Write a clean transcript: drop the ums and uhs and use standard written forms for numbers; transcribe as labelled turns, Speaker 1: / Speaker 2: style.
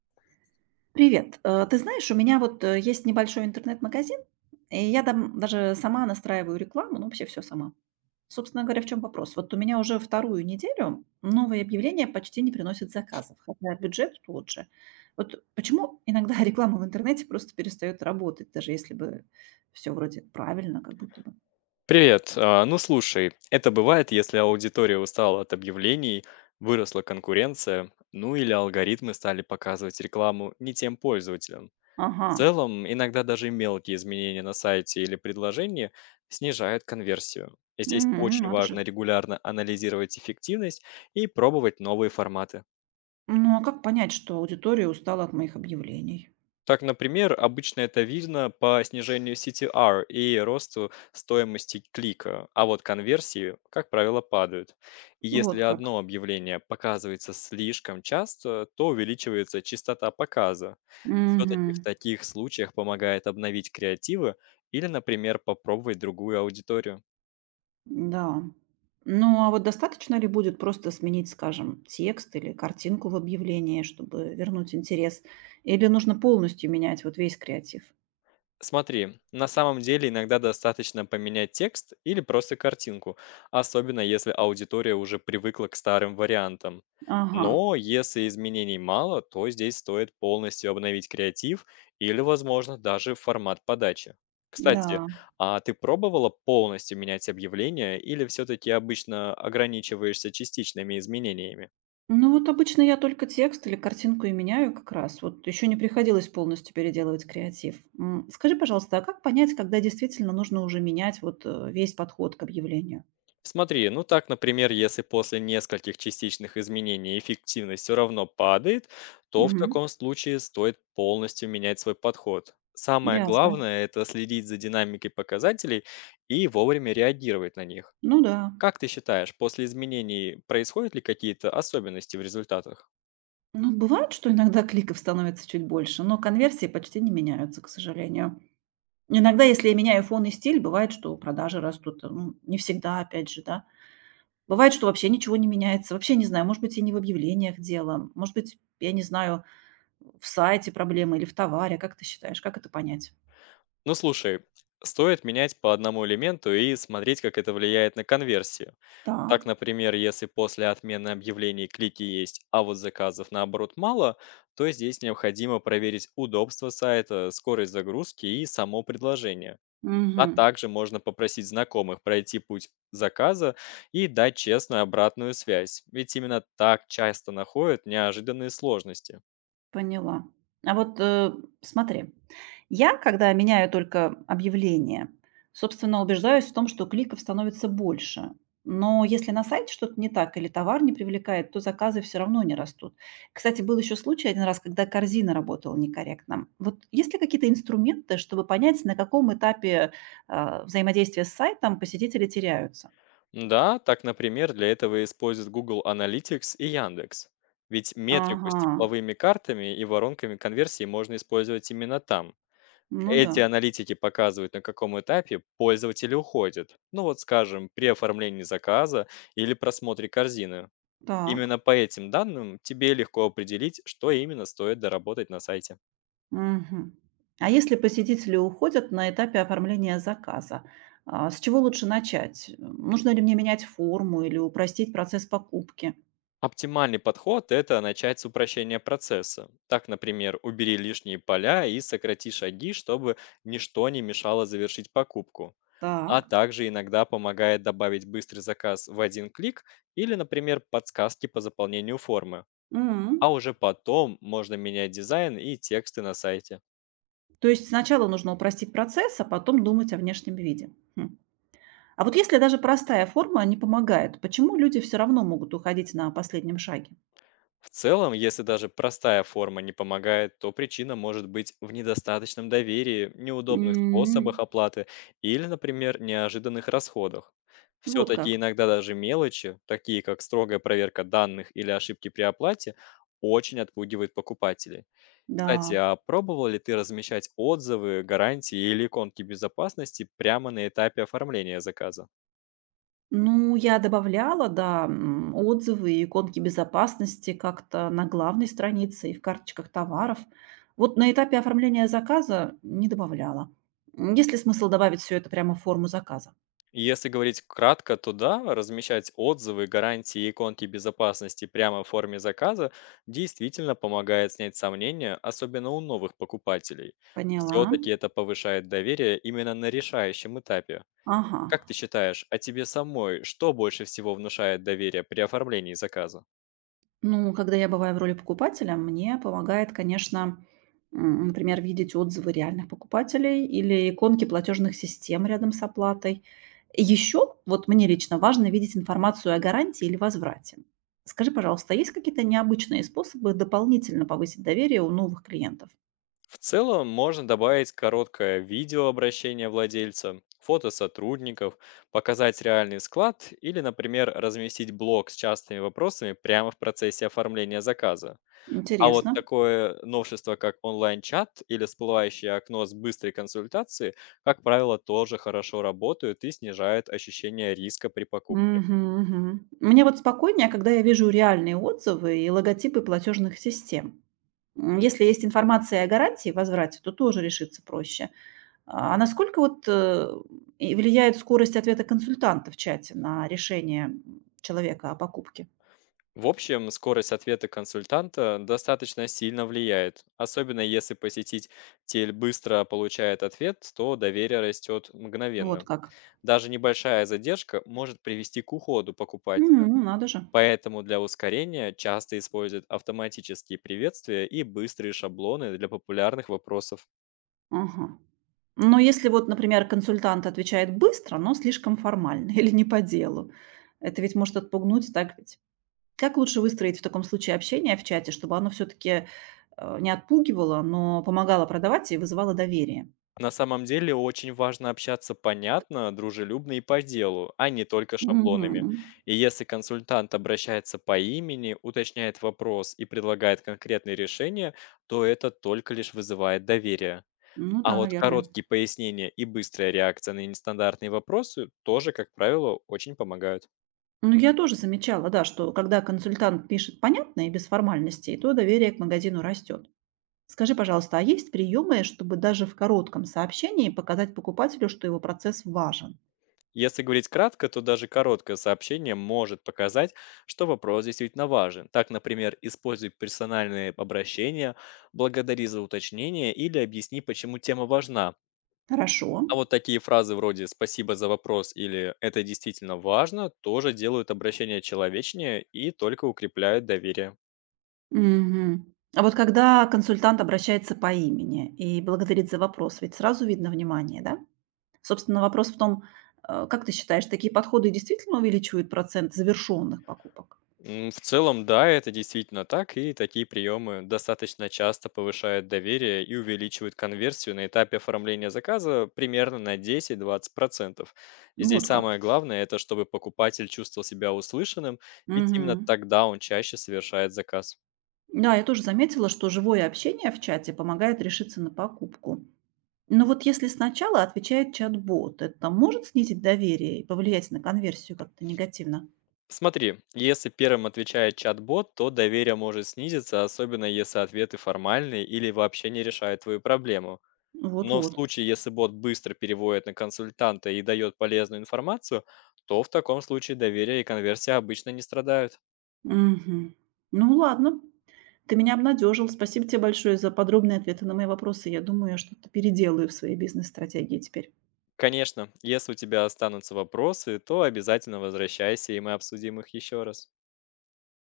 Speaker 1: Привет. Ты знаешь, у меня вот есть небольшой интернет-магазин, и я там даже сама настраиваю рекламу, ну вообще все сама. Собственно говоря, в чем вопрос? Вот у меня уже вторую неделю новые объявления почти не приносят заказов, хотя бюджет тот же. Вот почему иногда реклама в интернете просто перестает работать, даже если бы все вроде правильно, как будто бы.
Speaker 2: Привет. Ну слушай, это бывает, если аудитория устала от объявлений, выросла конкуренция, ну или алгоритмы стали показывать рекламу не тем пользователям.
Speaker 1: Ага.
Speaker 2: В целом, иногда даже мелкие изменения на сайте или предложении снижают конверсию. Здесь очень
Speaker 1: Надо
Speaker 2: важно
Speaker 1: же.
Speaker 2: регулярно анализировать эффективность и пробовать новые форматы.
Speaker 1: Ну а как понять, что аудитория устала от моих объявлений?
Speaker 2: Так, например, обычно это видно по снижению CTR и росту стоимости клика, а вот конверсии, как правило, падают. И
Speaker 1: Вот
Speaker 2: если
Speaker 1: как.
Speaker 2: одно объявление показывается слишком часто, то увеличивается частота показа. Все-таки в
Speaker 1: Угу.
Speaker 2: таких случаях помогает обновить креативы или, например, попробовать другую аудиторию.
Speaker 1: Да. Ну, а вот достаточно ли будет просто сменить, скажем, текст или картинку в объявлении, чтобы вернуть интерес? Или нужно полностью менять вот весь креатив?
Speaker 2: Смотри, на самом деле иногда достаточно поменять текст или просто картинку, особенно если аудитория уже привыкла к старым вариантам.
Speaker 1: Ага,
Speaker 2: Но если изменений мало, то здесь стоит полностью обновить креатив или, возможно, даже формат подачи. Кстати,
Speaker 1: да.
Speaker 2: а ты пробовала полностью менять объявление или все-таки обычно ограничиваешься частичными изменениями?
Speaker 1: Ну вот обычно я только текст или картинку и меняю как раз. Вот еще не приходилось полностью переделывать креатив. Скажи, пожалуйста, а как понять, когда действительно нужно уже менять вот весь подход к объявлению?
Speaker 2: Смотри, ну так, например, если после нескольких частичных изменений эффективность все равно падает, то в
Speaker 1: Мгм.
Speaker 2: таком случае стоит полностью менять свой подход. Самое
Speaker 1: Ясно.
Speaker 2: главное– это следить за динамикой показателей и вовремя реагировать на них.
Speaker 1: Ну да.
Speaker 2: Как ты считаешь, после изменений происходят ли какие-то особенности в результатах?
Speaker 1: Ну, бывает, что иногда кликов становится чуть больше, но конверсии почти не меняются, к сожалению. Иногда, если я меняю фон и стиль, бывает, что продажи растут. Ну, не всегда, опять же, да. Бывает, что вообще ничего не меняется. Вообще не знаю, может быть, и не в объявлениях дело. Может быть, я не знаю, в сайте проблемы или в товаре. Как ты считаешь, как это понять?
Speaker 2: Ну слушай, стоит менять по одному элементу и смотреть, как это влияет на конверсию.
Speaker 1: Так.
Speaker 2: Так, например, если после отмены объявлений клики есть, а вот заказов наоборот мало, то здесь необходимо проверить удобство сайта, скорость загрузки и само предложение. А
Speaker 1: Мгм.
Speaker 2: также можно попросить знакомых пройти путь заказа и дать честную обратную связь, ведь именно так часто находят неожиданные сложности.
Speaker 1: Поняла. А вот, смотри, я, когда меняю только объявление, собственно, убеждаюсь в том, что кликов становится больше. Но если на сайте что-то не так или товар не привлекает, то заказы все равно не растут. Кстати, был еще случай один раз, когда корзина работала некорректно. Вот есть ли какие-то инструменты, чтобы понять, на каком этапе взаимодействия с сайтом посетители теряются?
Speaker 2: Да, так, например, для этого используют Google Analytics и Яндекс. Ведь метрику
Speaker 1: Ага,
Speaker 2: с тепловыми картами и воронками конверсии можно использовать именно там.
Speaker 1: ну да,
Speaker 2: Эти аналитики показывают, на каком этапе пользователи уходят. Ну вот, скажем, при оформлении заказа или просмотре корзины.
Speaker 1: так.
Speaker 2: Именно по этим данным тебе легко определить, что именно стоит доработать на сайте.
Speaker 1: Мгм. А если посетители уходят на этапе оформления заказа, с чего лучше начать? Нужно ли мне менять форму или упростить процесс покупки?
Speaker 2: Оптимальный подход– это начать с упрощения процесса. Так, например, убери лишние поля и сократи шаги, чтобы ничто не мешало завершить покупку. А
Speaker 1: Так.
Speaker 2: также иногда помогает добавить быстрый заказ в один клик или, например, подсказки по заполнению формы.
Speaker 1: М.
Speaker 2: А уже потом можно менять дизайн и тексты на сайте.
Speaker 1: То есть сначала нужно упростить процесс, а потом думать о внешнем виде. Хм. А вот если даже простая форма не помогает, почему люди все равно могут уходить на последнем шаге?
Speaker 2: В целом, если даже простая форма не помогает, то причина может быть в недостаточном доверии, неудобных способах
Speaker 1: М.
Speaker 2: оплаты или, например, неожиданных расходах.
Speaker 1: Вот
Speaker 2: Все-таки
Speaker 1: как.
Speaker 2: иногда даже мелочи, такие как строгая проверка данных или ошибки при оплате, очень отпугивают покупателей. Кстати,
Speaker 1: Да.
Speaker 2: а пробовал ли ты размещать отзывы, гарантии или иконки безопасности прямо на этапе оформления заказа?
Speaker 1: Ну, я добавляла, да, отзывы и иконки безопасности как-то на главной странице и в карточках товаров. Вот на этапе оформления заказа не добавляла. Есть ли смысл добавить все это прямо в форму заказа?
Speaker 2: Если говорить кратко, то да, размещать отзывы, гарантии и иконки безопасности прямо в форме заказа действительно помогает снять сомнения, особенно у новых покупателей.
Speaker 1: Поняла.
Speaker 2: Все-таки это повышает доверие именно на решающем этапе.
Speaker 1: Ага.
Speaker 2: Как ты считаешь, а тебе самой что больше всего внушает доверие при оформлении заказа?
Speaker 1: Ну, когда я бываю в роли покупателя, мне помогает, конечно, например, видеть отзывы реальных покупателей или иконки платежных систем рядом с оплатой. Еще вот мне лично важно видеть информацию о гарантии или возврате. Скажи, пожалуйста, есть какие-то необычные способы дополнительно повысить доверие у новых клиентов?
Speaker 2: В целом можно добавить короткое видео видеообращение владельца, фото сотрудников, показать реальный склад или, например, разместить блог с частыми вопросами прямо в процессе оформления заказа. А вот
Speaker 1: Интересно.
Speaker 2: такое новшество, как онлайн-чат или всплывающее окно с быстрой консультацией, как правило, тоже хорошо работают и снижают ощущение риска при покупке.
Speaker 1: Мгм, мгм. Мне вот спокойнее, когда я вижу реальные отзывы и логотипы платежных систем. Если есть информация о гарантии и возврате, то тоже решиться проще. А насколько вот, и влияет скорость ответа консультанта в чате на решение, человека о покупке?
Speaker 2: В общем, скорость ответа консультанта достаточно сильно влияет. Особенно если посетитель быстро получает ответ, то доверие растет
Speaker 1: Вот
Speaker 2: мгновенно.
Speaker 1: как.
Speaker 2: Даже небольшая задержка может привести к уходу покупателя.
Speaker 1: Ну, надо же.
Speaker 2: Поэтому для ускорения часто используют автоматические приветствия и быстрые шаблоны для популярных вопросов.
Speaker 1: Ага. Но если вот, например, консультант отвечает быстро, но слишком формально или не по делу, это ведь может отпугнуть, так ведь? Как лучше выстроить в таком случае общение в чате, чтобы оно все-таки, не отпугивало, но помогало продавать и вызывало доверие?
Speaker 2: На самом деле очень важно общаться понятно, дружелюбно и по делу, а не только шаблонами.
Speaker 1: Мгм.
Speaker 2: И если консультант обращается по имени, уточняет вопрос и предлагает конкретные решения, то это только лишь вызывает доверие.
Speaker 1: Ну
Speaker 2: А
Speaker 1: да,
Speaker 2: вот
Speaker 1: наверное.
Speaker 2: короткие пояснения и быстрая реакция на нестандартные вопросы тоже, как правило, очень помогают.
Speaker 1: Ну, я тоже замечала, да, что когда консультант пишет понятно и без формальностей, то доверие к магазину растет. Скажи, пожалуйста, а есть приемы, чтобы даже в коротком сообщении показать покупателю, что его процесс важен?
Speaker 2: Если говорить кратко, то даже короткое сообщение может показать, что вопрос действительно важен. Так, например, используй персональные обращения, благодари за уточнение или объясни, почему тема важна.
Speaker 1: Хорошо.
Speaker 2: А вот такие фразы вроде «спасибо за вопрос» или «это действительно важно» тоже делают обращение человечнее и только укрепляют доверие.
Speaker 1: Мгм. А вот когда консультант обращается по имени и благодарит за вопрос, ведь сразу видно внимание, да? Собственно, вопрос в том, как ты считаешь, такие подходы действительно увеличивают процент завершенных покупок?
Speaker 2: В целом, да, это действительно так, и такие приемы достаточно часто повышают доверие и увеличивают конверсию на этапе оформления заказа примерно на 10-20%.
Speaker 1: Ну.
Speaker 2: Здесь
Speaker 1: Вот как.
Speaker 2: самое главное– это чтобы покупатель чувствовал себя услышанным, ведь именно
Speaker 1: Мгм.
Speaker 2: тогда он чаще совершает заказ.
Speaker 1: Да, я тоже заметила, что живое общение в чате помогает решиться на покупку. Но вот если сначала отвечает чат-бот, это может снизить доверие и повлиять на конверсию как-то негативно?
Speaker 2: Смотри, если первым отвечает чат-бот, то доверие может снизиться, особенно если ответы формальные или вообще не решают твою проблему. Но в
Speaker 1: Вот-вот.
Speaker 2: случае, если бот быстро переводит на консультанта и дает полезную информацию, то в таком случае доверие и конверсия обычно не страдают.
Speaker 1: Мгм. Ну ладно, ты меня обнадежил. Спасибо тебе большое за подробные ответы на мои вопросы. Я думаю, я что-то переделаю в своей бизнес-стратегии теперь.
Speaker 2: Конечно, если у тебя останутся вопросы, то обязательно возвращайся, и мы обсудим их еще раз.